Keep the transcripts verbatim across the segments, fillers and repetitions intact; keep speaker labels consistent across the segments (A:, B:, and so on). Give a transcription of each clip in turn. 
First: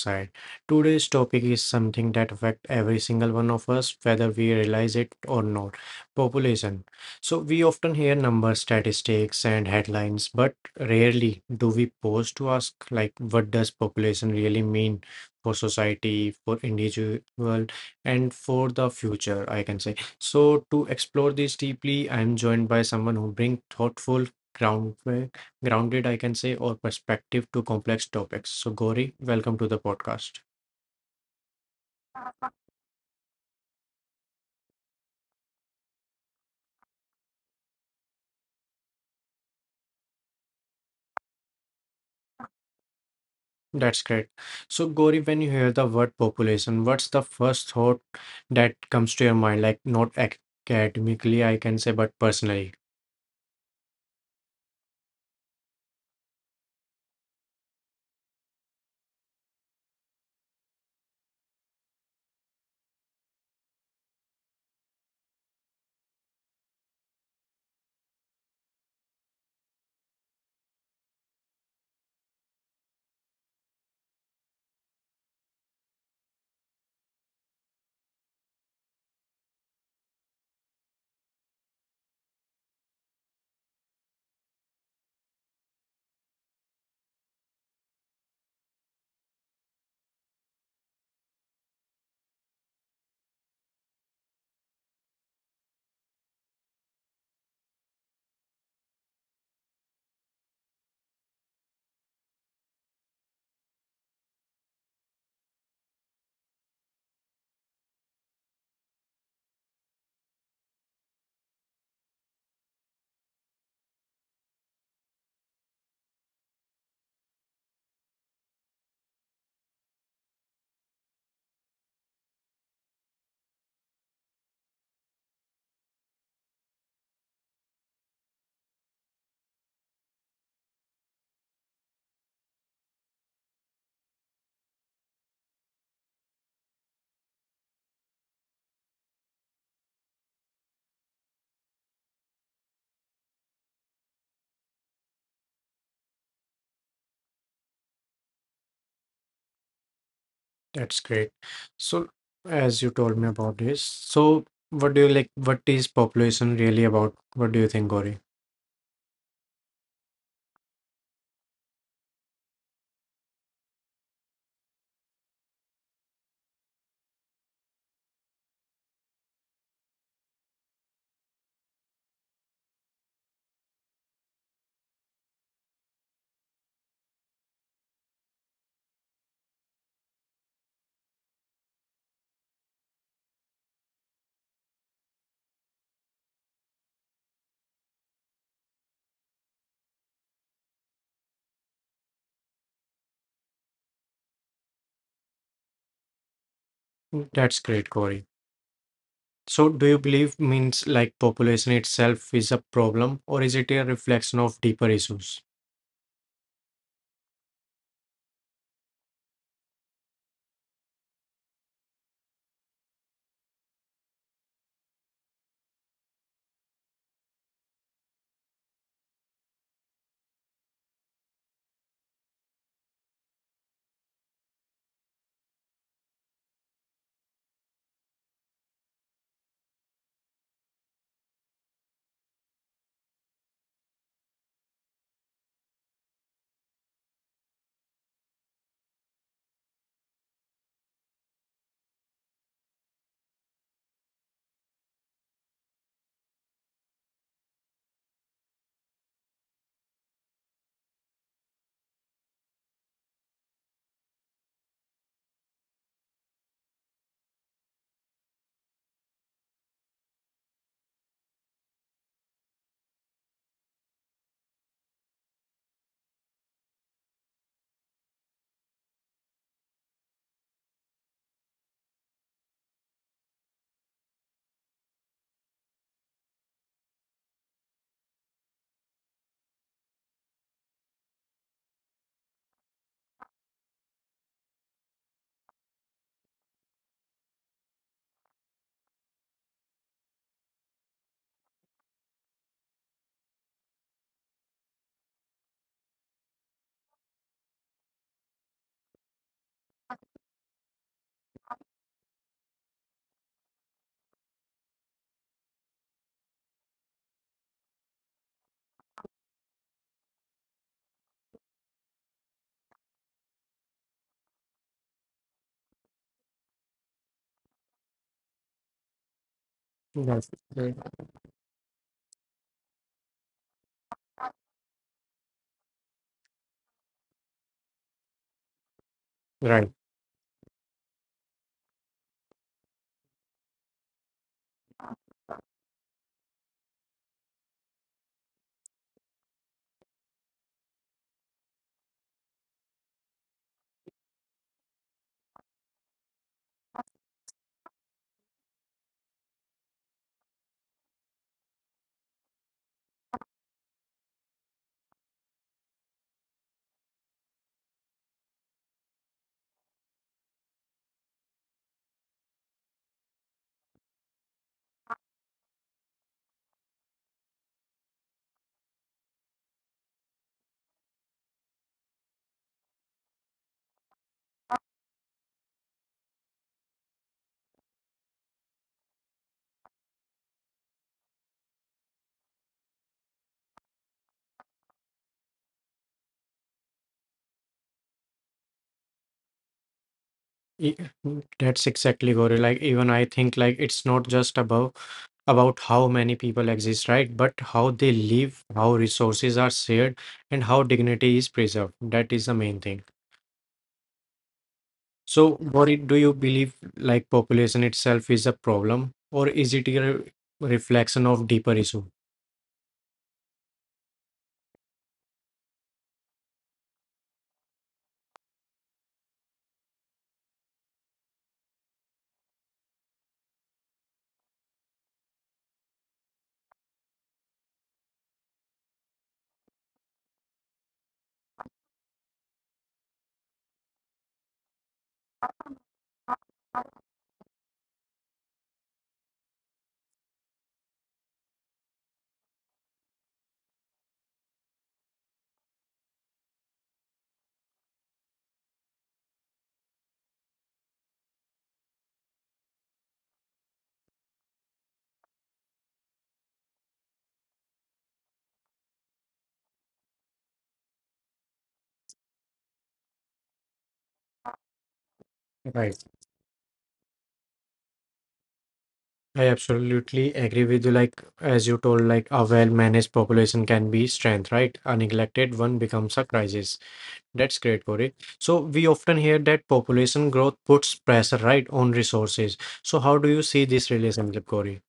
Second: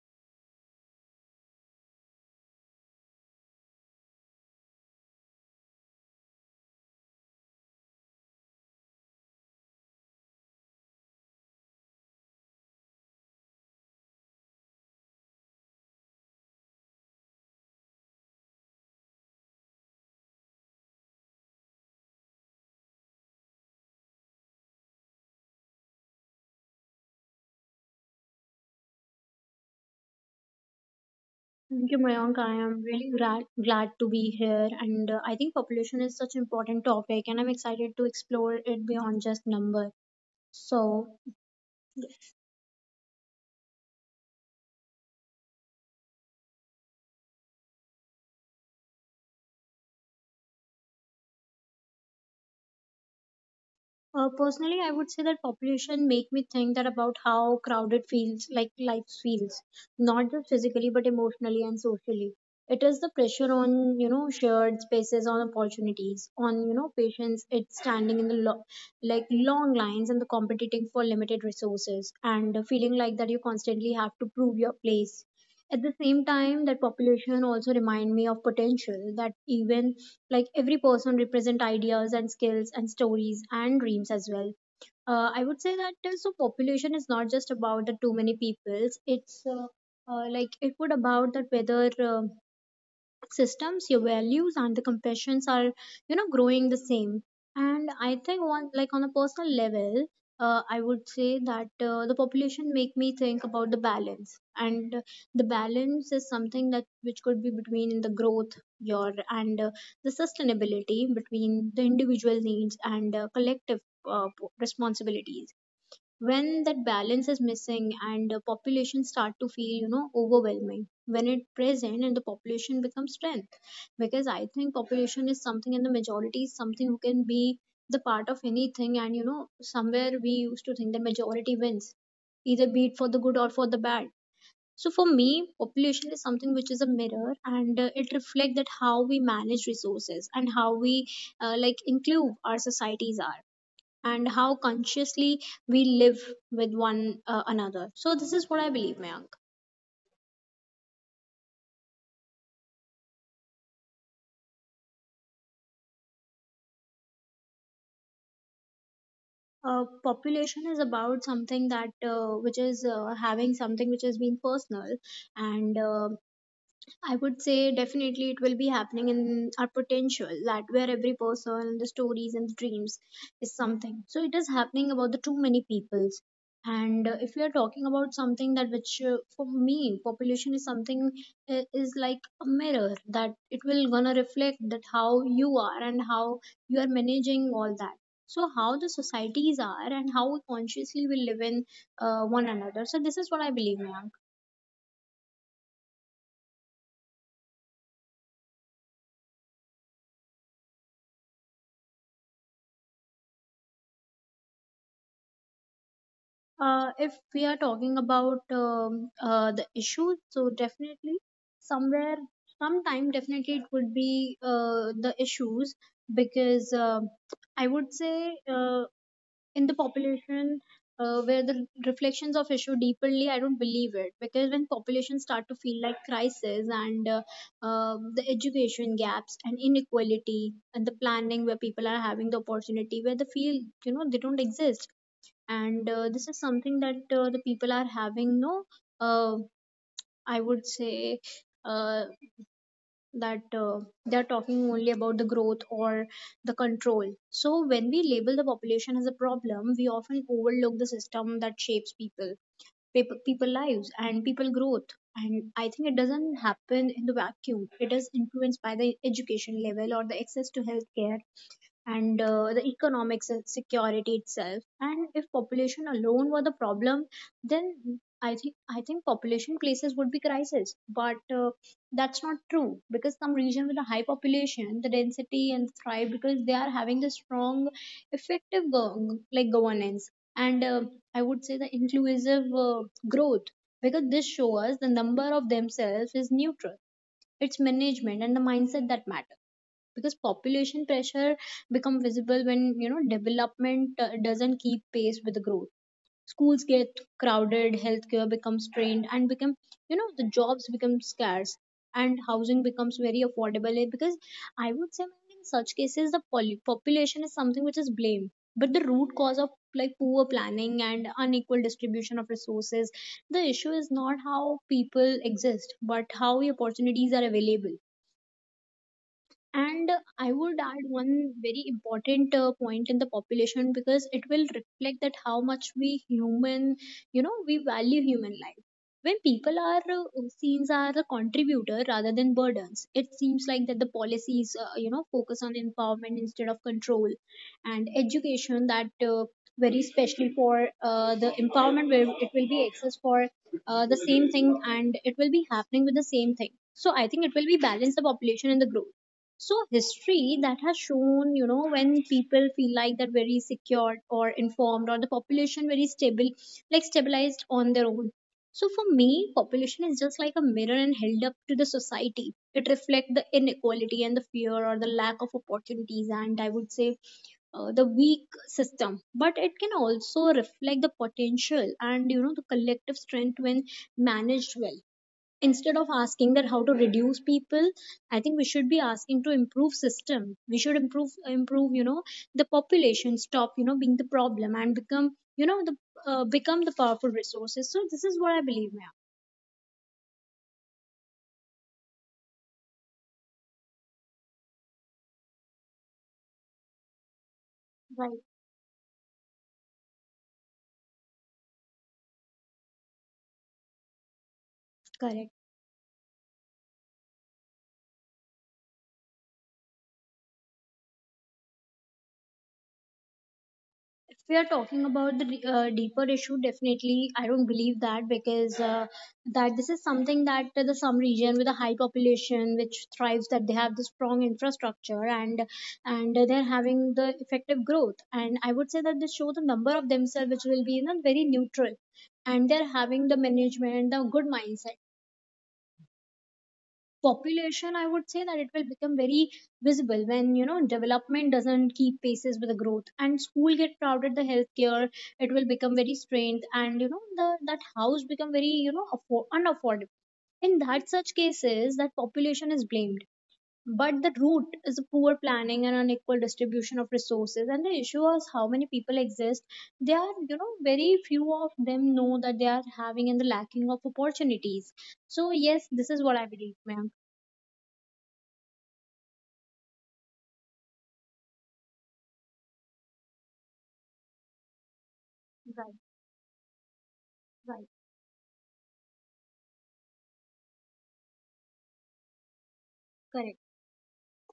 A: Riverside. Today's topic is something that affects every single one of us, whether we realize it or not. Population. So we often hear numbers, statistics, and headlines, but rarely do we pause to ask like what does population really mean for society, for individual, and for the future, I can say. So to explore this deeply, I am joined by someone who brings thoughtful, groundwork grounded, I can say, or perspective to complex topics. So, Gauri, welcome to the podcast.
B: Thank you, Mayank. I am really glad, glad to be here. And uh, I think population is such an important topic, and I'm excited to explore it beyond just number. So,
A: That's great. So, Gauri, when you hear the word population, what's the first thought that comes to your mind? Like, not academically, I can say, but personally.
B: Uh, personally, I would say that population make me think that about how crowded feels, like life feels, not just physically but emotionally and socially. It is the pressure on you know shared spaces, on opportunities, on you know patients. It's standing in the lo- like long lines and the competing for limited resources and the feeling like that you constantly have to prove your place. At the same time, that population also remind me of potential, that even like every person represent ideas and skills and stories and dreams as well. uh, I would say that uh, so population is not just about the too many peoples. It's uh, uh, like it would about that whether uh, systems, your values and the compassions are you know growing the same. And I think one, like, on a personal level, uh, I would say that uh, the population make me think about the balance, and uh, the balance is something that which could be between the growth your and uh, the sustainability, between the individual needs and uh, collective uh, p- responsibilities. When that balance is missing and the population start to feel you know overwhelming, when it present and the population becomes strength. Because I think population is something, and the majority is something who can be the part of anything, and you know somewhere we used to think the majority wins, either be it for the good or for the bad. So for me, population is something which is a mirror, and uh, it reflects that how we manage resources, and how we uh, like include our societies are, and how consciously we live with one uh, another. So this is what I believe, Mayank.
A: That's great. So, as you told me about this, so what do you like? What is population really about? What do you think, Gauri?
B: Uh, population is about something that uh, which is uh, having something which has been personal, and uh, I would say definitely it will be happening in our potential, that where every person and the stories and the dreams is something. So it is happening about the too many peoples. And uh, if we are talking about something that which, uh, for me population is something, uh, is like a mirror, that it will gonna reflect that how you are and how you are managing all that. So how the societies are, and how consciously we live in uh, one another. So this is what I believe, ma'am.
A: Mm, that's great, Gauri. So, do you believe means like population itself is a problem, or is it a reflection of deeper issues?
B: Uh, if we are talking about um, uh, the issues, so definitely somewhere, sometime definitely it would be uh, the issues, because uh, I would say, uh, in the population uh, where the reflections of issue deeply, I don't believe it, because when population start to feel like crisis, and uh, uh, the education gaps and inequality and the planning where people are having the opportunity where they feel you know they don't exist. And uh, this is something that uh, the people are having no, uh, I would say uh, that uh, they are talking only about the growth or the control. So when we label the population as a problem, we often overlook the system that shapes people people, people lives and people growth. And I think it doesn't happen in the vacuum, it is influenced by the education level or the access to healthcare, and uh, the economics and security itself. And if population alone were the problem, then i think i think population places would be crisis. But uh, that's not true, because some region with a high population the density and thrive because they are having the strong effective go- like governance, and uh, I would say the inclusive uh, growth. Because this shows us the number of themselves is neutral, it's management and the mindset that matters. Because population pressure become visible when you know development uh, doesn't keep pace with the growth. Schools get crowded, healthcare becomes strained, and become you know the jobs become scarce, and housing becomes very affordable. Eh, because I would say in such cases the poly- population is something which is blamed, but the root cause of like poor planning and unequal distribution of resources. The issue is not how people exist, but how opportunities are available. And
A: That's
B: I
A: great.
B: would add one very important uh, point in the population, because it will reflect that how much we human, you know we value human life. When
A: Right.
B: people are uh, seen as a contributor rather than burdens, it seems like that the policies uh, you know focus on empowerment instead of control. And education that uh, very especially for uh, the empowerment, where it will be access for uh, the same thing, and it will be happening with the same thing. So I think it will be balance the population and the growth. So history that has shown, you know when people feel like that very secured or informed, or the population very stable, like stabilized on their own. So for me, population is just like a mirror and held up to the society. It reflects the inequality and the fear or the lack of opportunities, and I would say uh, the weak system. But it can also reflect the potential and you know the collective strength when managed well. Instead of asking that how to reduce people, I think we should be asking to improve system. We should improve improve, you know the population stop you know being the problem and become you know the, uh, become the powerful resources. So this is what I believe,
A: E- mm, That's exactly, Gauri. Like even I think like it's not just about about how many people exist, right? But how they
B: ma'am. Right.
A: live, how resources are shared, and how dignity is preserved. That is the main thing. So,
B: Correct.
A: Gauri, do you believe like population itself is a problem, or is it a reflection of deeper issue?
B: If we are talking about the uh, deeper issue, definitely I don't believe that, because uh, that this is something that the some region with a high population which thrives, that they have the strong infrastructure, and and they're having the effective growth. And I would say that they show the number of themselves which will be in a very neutral, and they're having the management the good mindset. Population, I would say that it will become very visible when you know development doesn't keep paces with the growth. And school get crowded, the healthcare it will become very strained. And you know the that house become very you know affo- unaffordable. In that such cases that population is blamed, but the root is a poor planning and unequal distribution of resources. And the issue is how many people exist, they are you know very few of them know that they are having, and the lacking of opportunities. So
A: Right.
B: yes, this is what I believe, ma'am.
A: I absolutely agree with you. Like as you told, like a well-managed population can be strength, right? A neglected one becomes a
B: Right,
A: crisis. That's great, Corey.
B: right,
A: So we often hear that population growth puts pressure, right, on resources. So how do you see this
B: correct.
A: relationship, Corey?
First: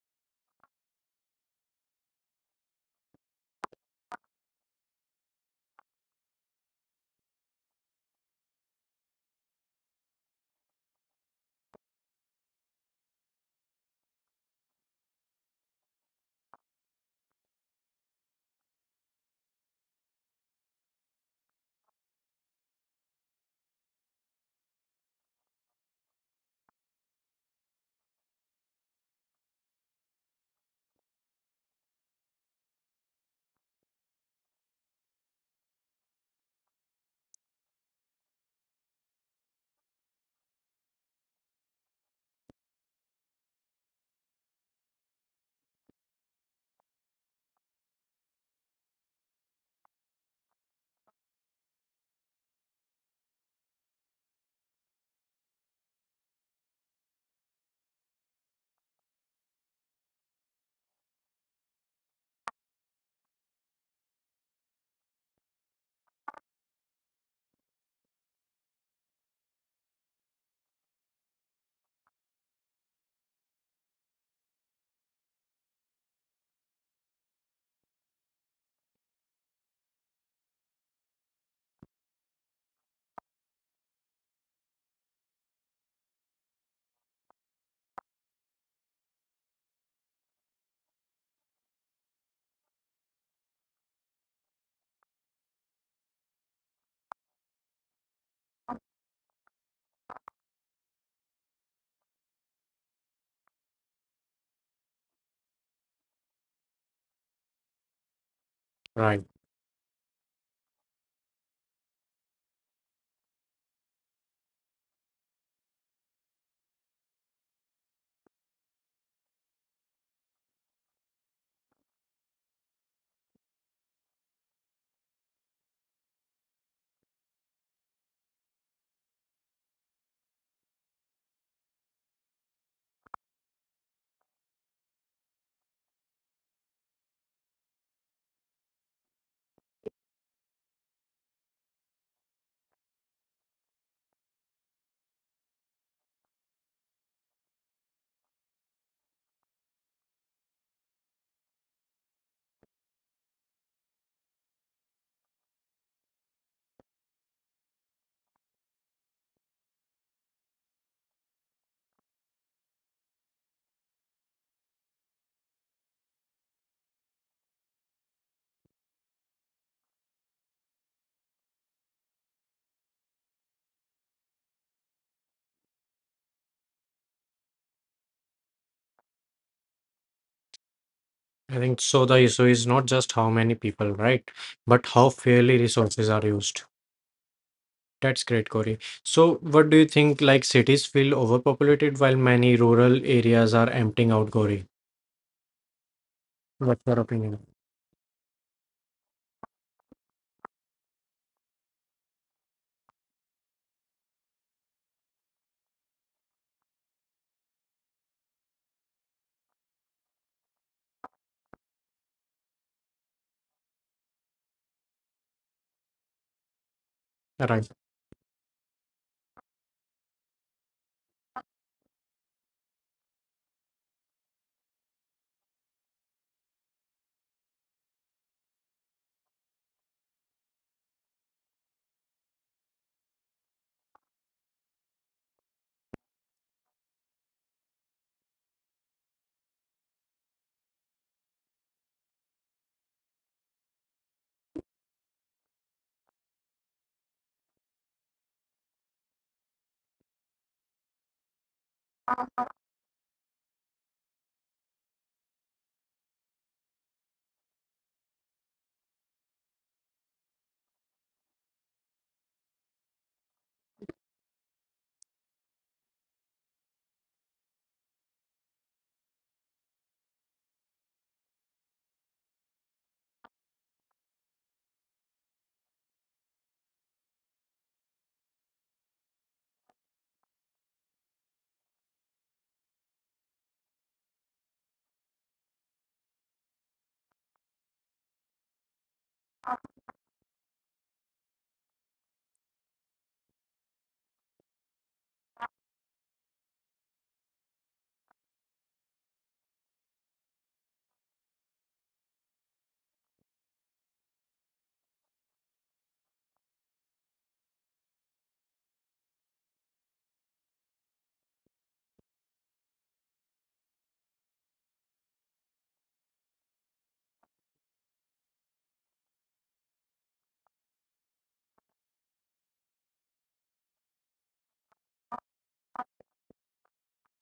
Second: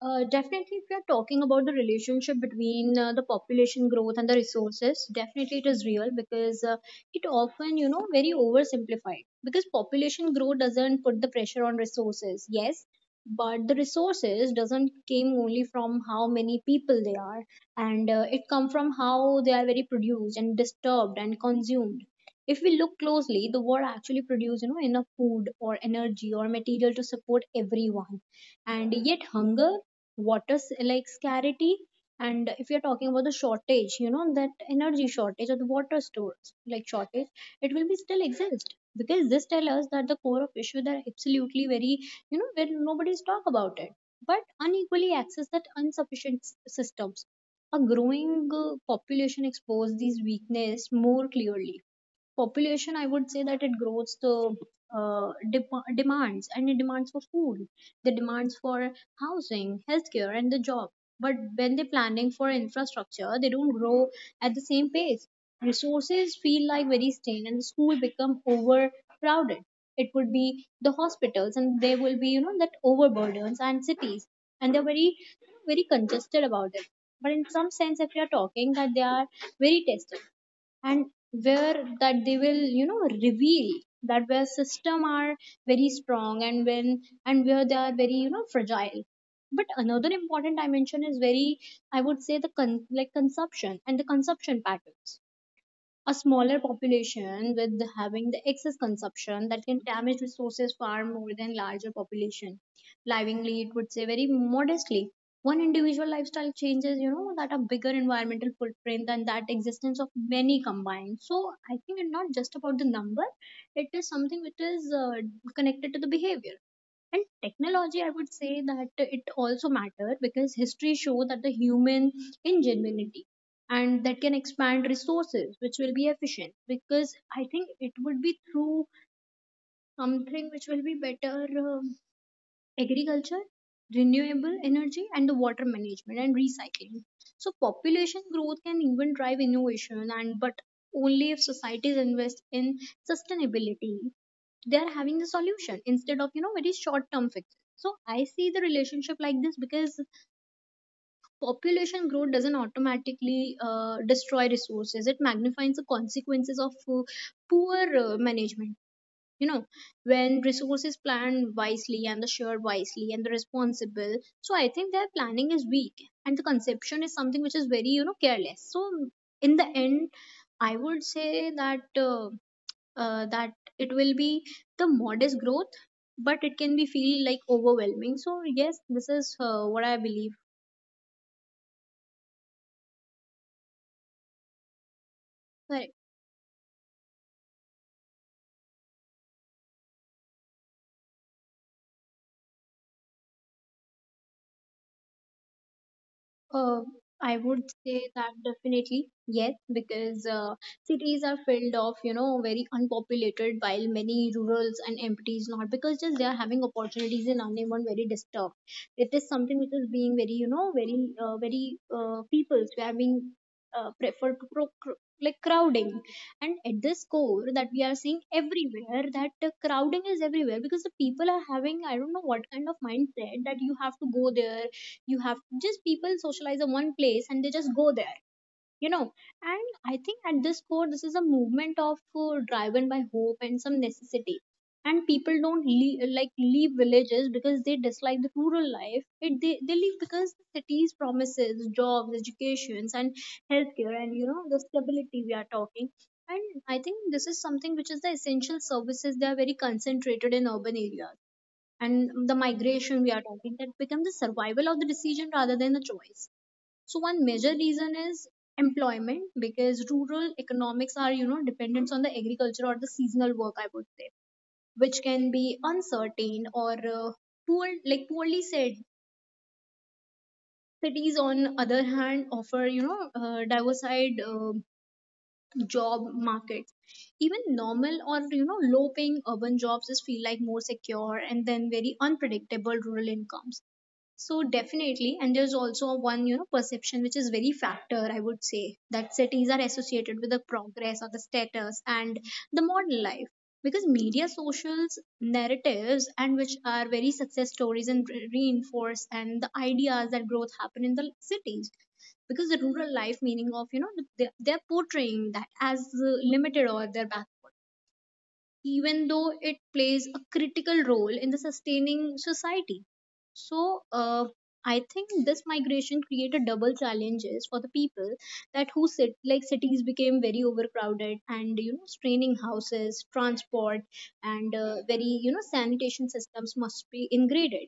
B: Uh, definitely, if we are talking about the relationship between uh, the population growth and the resources, definitely it is real, because uh, it often, you know, very oversimplified. Because population growth doesn't put the pressure on resources, yes, but the resources doesn't came only from how many people they are, and uh, it come from how they are very produced and disturbed and consumed. If we look closely, the world actually produce, you know, enough food or energy or material to support everyone, and yet hunger, water s- like scarcity. And if you're talking about the shortage, you know that energy shortage or the water stores like shortage, it will be still exist, because this tells us that the core of issue that absolutely very, you know where nobody's talk about it, but unequally access that insufficient s- systems. A growing uh, population expose these weakness more clearly. Population, I would say that it grows the uh, dep- demands, and it demands for food, the demands for housing, healthcare and the job. But when they're planning for infrastructure, they don't grow at the same pace. Resources feel like very stale, and the school become overcrowded. It would be the hospitals, and there will be you know that overburdens, and cities, and they're very you know, very congested about it. But in some sense, if you are talking that they are very tested, and where that they will you know reveal that where system are very strong, and when and where they are very you know fragile. But another important dimension is very, I would say, the con- like consumption and the consumption patterns. A smaller population with having the excess consumption that can damage resources far more than larger population, livingly it would say very modestly. One individual lifestyle changes, you know that a bigger environmental footprint than
A: Right.
B: that existence of many combined. So I think it's not just about the number, it is something which is uh, connected to the behavior. And technology, I would say that it also matter, because history show that the human ingenuity, and that can expand resources which will be efficient, because I think it would be through something which will be better. um, Agriculture, renewable energy and the water management and recycling. So population growth can even drive Innovation, and but only if societies invest in sustainability, they are having the solution instead of you know very short term fixes. So I see the relationship like this, because population growth doesn't automatically uh, destroy resources, it magnifies the consequences of uh, poor uh, management. You know when resources planned wisely and the shared wisely and the responsible. So I think their planning is weak and the conception is something which is very you know careless. So in the end, I would say that uh, uh, that it will be the modest growth, but it can be feel like overwhelming. So yes, this is uh, what I believe.
A: I think so. The issue is not just how many people, right, but how
B: Correct.
A: fairly resources are used. That's great, Corey. So, what do you think? Like, cities feel overpopulated while many rural areas are emptying out, Corey.
B: Uh,
A: What's
B: I
A: your
B: would
A: opinion?
B: say that definitely yes, because uh, cities are filled of you know very unpopulated, while many rurals and empties not because just they are having opportunities and unemployed very disturbed. It is something which is being very you know very uh, very uh, people's we are being uh, preferred to pro- cr- like crowding, and at this core that we are
A: Right.
B: seeing everywhere that uh, crowding is everywhere because the people are having I don't know what kind of mindset that you have to go there. You have just people socialize in one place and they just go there, you know and i think at this core this is a movement of uh, driven by hope and some necessity. And people don't leave, like leave villages because they dislike the rural life, it they, they leave because the cities promises jobs, educations, and healthcare, and you know the stability we are talking. And I think this is something which is the essential services, they are very concentrated in urban areas, and the migration we are talking that become the survival of the decision rather than the choice. So one major reason is employment, because rural economics are you know dependent on the agriculture or the seasonal work, I would say, which can be uncertain or uh, poor like poorly said. Cities on other hand offer you know uh, diversified uh, job markets. Even normal or you know low paying urban jobs just feel like more secure and then very unpredictable rural incomes. So definitely, and there's also one, you know, perception which is very factor, I would say, that cities are associated with the progress or the status and the modern life. Because media socials narratives and which are very success stories and re- reinforce and the ideas that growth happen in the cities, because the rural life meaning of you know they, they're portraying that as uh, limited or they're backward, even though it plays a critical role in the sustaining society. So, uh, I think this migration created double challenges for the people, that who sit like cities became very overcrowded and you know straining houses, transport, and uh, very you know sanitation systems must be ingraded.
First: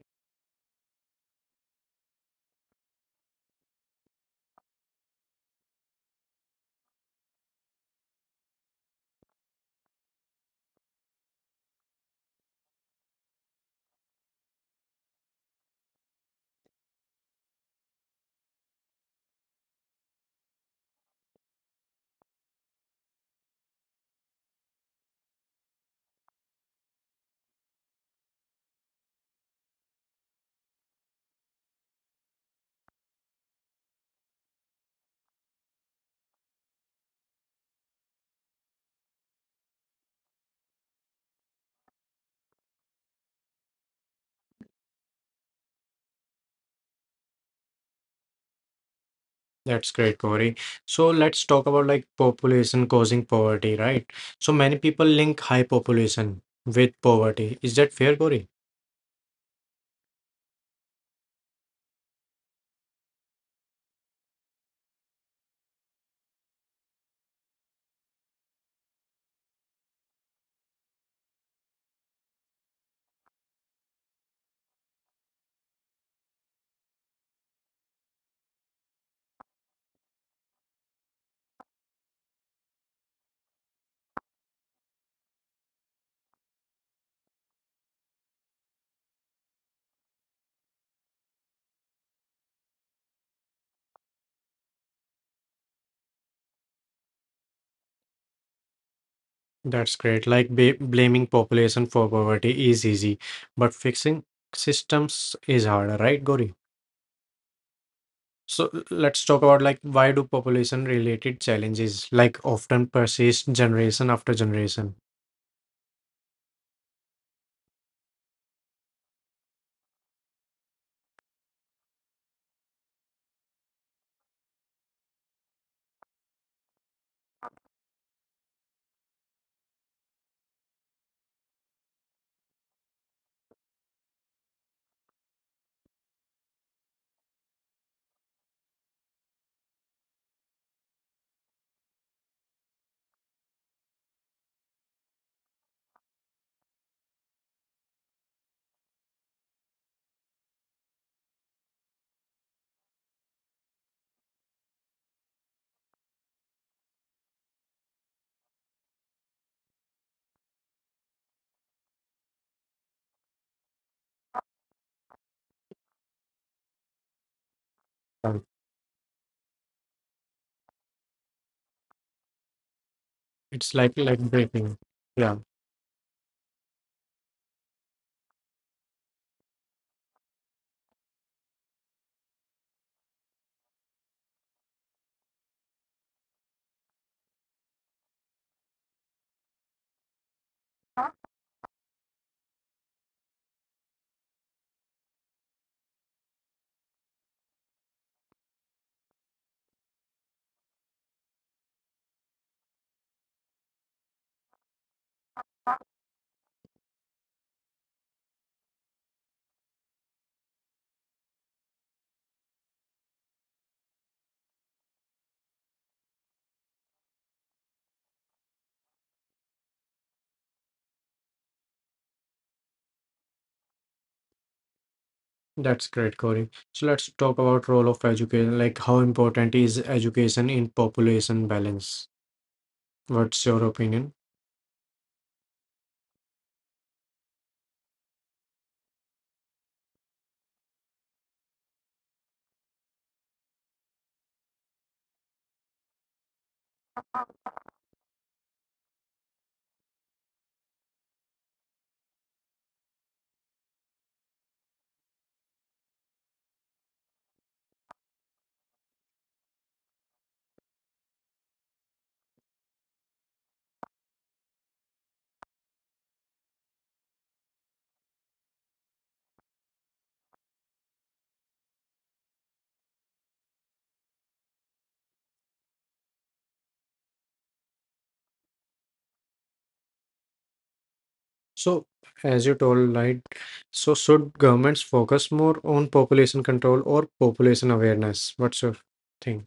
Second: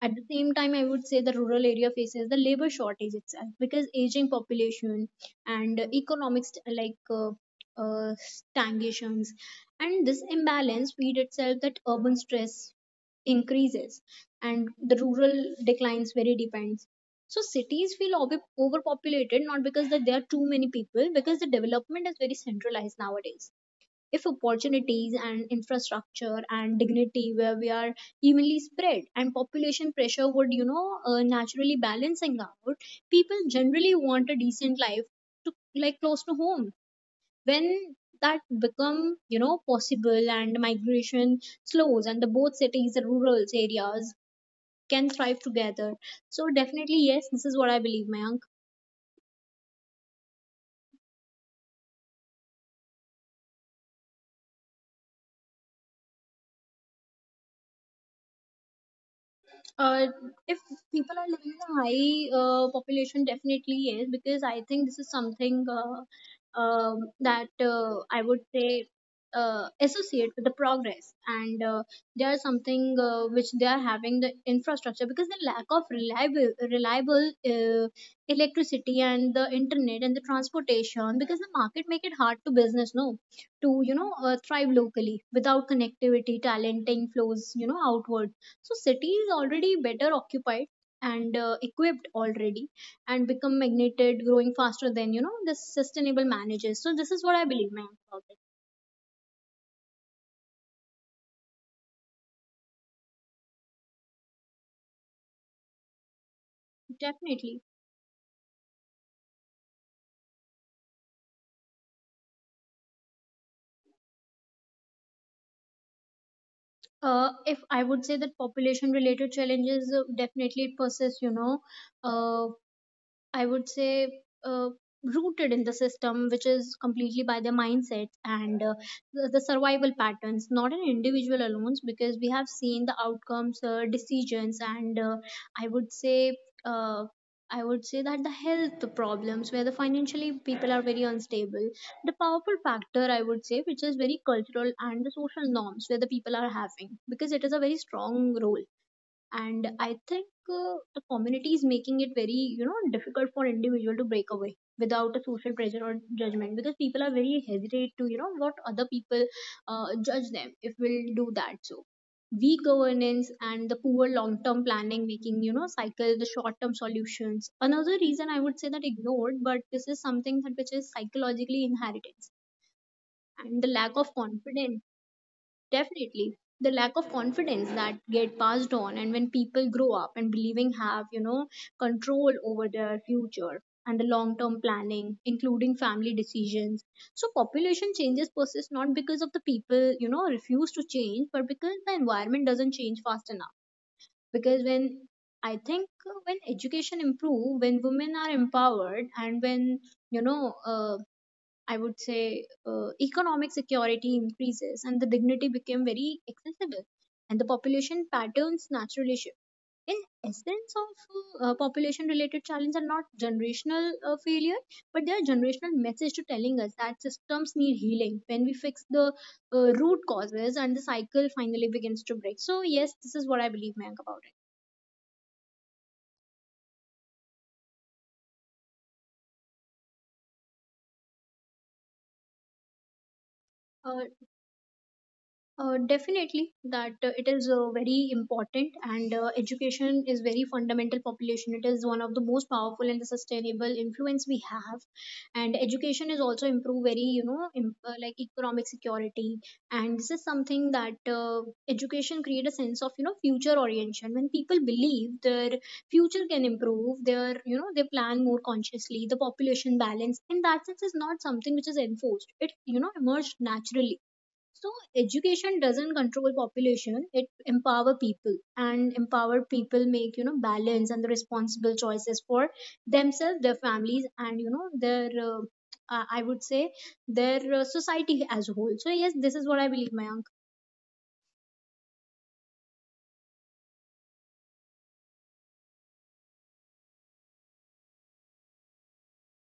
B: At the same time, I would say the rural area faces the labor shortage itself because aging population and economics like uh, uh, stagnations. And this imbalance feed itself that urban stress increases and the rural declines very depends. So cities feel ob- overpopulated not because that there are too many people, because the development is very centralized nowadays. If opportunities and infrastructure and dignity where we are evenly spread, and population pressure would you know uh, naturally balancing out, people generally want a decent life to like close to home. When that become you know possible and migration slows, and the both cities the rural areas can thrive together. So definitely yes, this is what I believe, Mayank.
A: That's great, Corey. So, let's talk about like population causing poverty, right? So, many people link high population with poverty. Is that fair, Corey?
B: uh, if people are living in a high uh, population, definitely yes, because I think this is something uh, um, that uh, I would say uh, associate with the progress, and uh, they are something uh, which they are having the infrastructure, because the lack of reliable reliable uh, electricity and the internet and the transportation, because the market make it hard to business, no, to you know uh, thrive locally without connectivity, talenting flows you know outward. So city is already better occupied and uh, equipped already, and become magneted growing faster than you know the sustainable manages. So this is what I believe, ma'am, about it.
A: That's great. Like, ba blaming population for poverty is easy, but fixing systems is harder, right, Gori?
B: Definitely.
A: So let's talk about like why do population related challenges like often persist generation after generation?
B: Uh, if i would say that population related challenges, uh, definitely it persists, you know uh, I would say, uh, rooted in the system, which is completely by their mindset and uh, the, the survival patterns, not an individual alone, because we have seen the outcomes, uh, decisions, and uh, I would say, uh, I would say that the health problems where the financially people are very unstable, the powerful factor I would say, which is very cultural and the social norms where the people are having, because it is a very strong role. And I think uh, the community is making it very you know difficult for individual to break away without a social pressure or judgment, because people are very hesitate to you know what other people uh, judge them if we'll do that. So weak governance and the poor long term planning making you know cycle the short term solutions, another reason I
A: Um,
B: would say that ignored, but this is something that which is psychologically inheritance and the
A: It's
B: lack
A: like
B: of
A: like breaking.
B: confidence.
A: Yeah,
B: Definitely. The lack of confidence that get passed on, and when people grow up and believing have, you know, control over their future and the long term planning, including family decisions. So population changes persist not because of the people, you know, refuse to change, but because the environment doesn't change fast enough. Because when I think uh, when education improve, when women are empowered, and when, you know, uh, I would say uh, economic security increases and the dignity became very accessible, and the population patterns naturally shift. In essence of uh, population related challenges are not generational uh, failure, but they are generational message to telling us that systems need healing. When we fix the uh, root causes, and the cycle finally begins to break. So yes, this is what I believe, Mayank, about it.
A: that's great, Corey. So let's talk about role of education, like how important is education in population balance? What's your
B: Uh,
A: opinion?
B: Uh, definitely that uh, it is uh, very important, and uh, education is very fundamental population, it is one of the most powerful and the sustainable influence we have. And education is also improve very you know im- uh, like economic security. And this is something that uh, education create a sense of you know future orientation. When people believe their future can improve, their you know they plan more consciously. The population balance in that sense is not something which is enforced, it you know emerged naturally. So education doesn't control population, it empower people, and empower people make you know balance and the responsible choices for themselves, their families, and you know their uh, uh, I would say their uh, society as a whole. So yes, this is what I believe, Mayank.
A: So as you told, right, so should governments focus more on population control or population awareness? What's your thing?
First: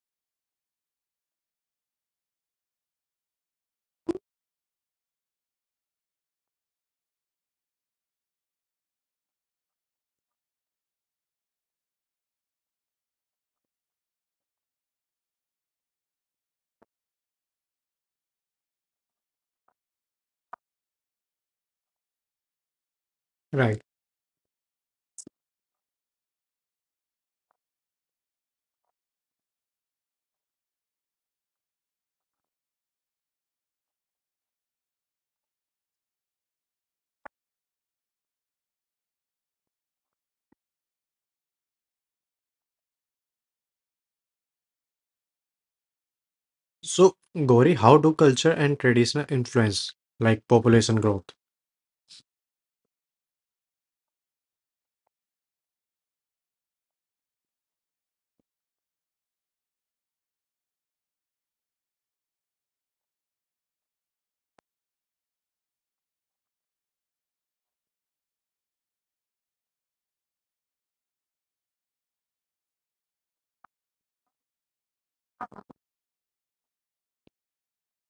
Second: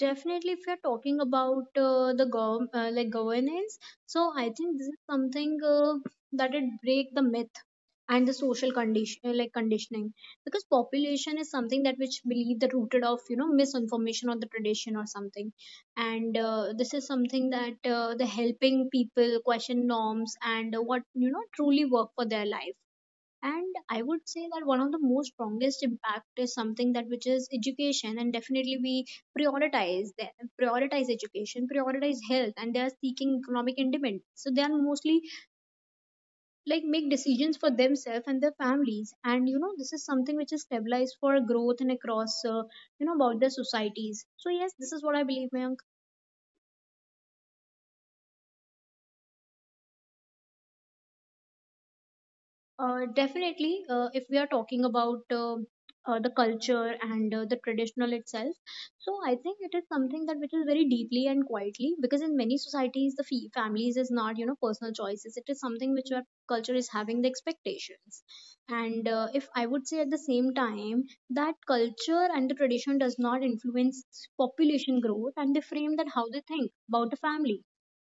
B: Definitely, if you're talking about uh, the gov- uh, like governance, so I think this is something uh, that it break the myth and the social condition, uh, like conditioning, because population is something that which believe the rooted of you know misinformation or the tradition or something. And uh, this is something that uh, the helping people question norms, and uh, what you know truly work for their life.
A: Right.
B: And I would say that one of the most strongest impact is something that which is education, and definitely we prioritize the prioritize education, prioritize health, and they are seeking economic independence. So they are mostly like make decisions for themselves and their families, and you know this is something which is stabilized for growth, and across uh, you know about the societies. So yes, this is what I believe, ma'am.
A: So, Gauri, how do culture and traditional influence like population growth?
B: Uh, definitely, uh, if we are talking about uh, uh, the culture and uh, the traditional itself, so I think it is something that which is very deeply and quietly, because in many societies the fee families is not you know personal choices. It is something which our culture is having the expectations. And uh, if I would say, at the same time, that culture and the tradition does not influence population growth, and they frame that how they think about the family,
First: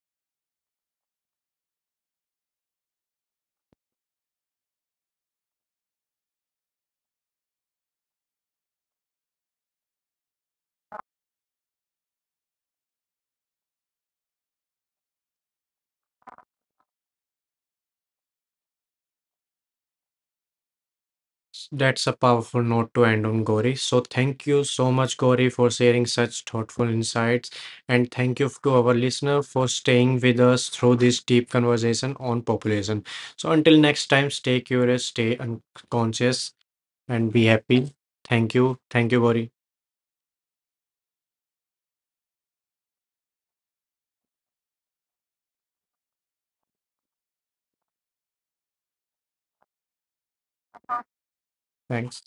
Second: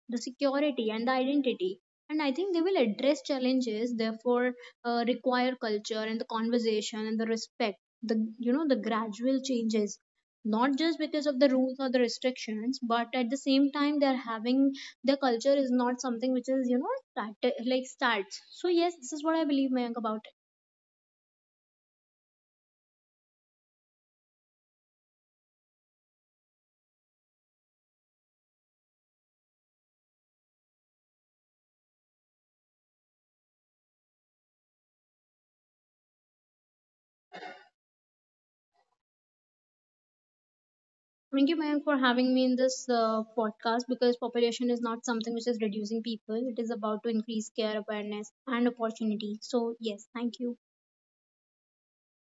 B: the security, and the identity. And I think they will address challenges, therefore uh, require culture and the conversation and the respect, the you know the gradual changes, not just because of the rules or the restrictions, but at the same time they're having, their culture is not something which is you know start, like starts. So yes, this is what I believe, Mayank, about it.
A: That's a powerful note to end on, Gauri. So, thank you so much, Gauri, for sharing such thoughtful insights. And thank you to our listener for staying with us through this deep conversation on population. So, until next time, stay curious, stay unconscious, and be happy. Thank you. Thank you, Gauri.
B: Thank you, Mayank, for having me in this uh, podcast, because population is not something which is reducing people. It is about to increase care, awareness, and opportunity. So yes, thank you.
A: Thanks.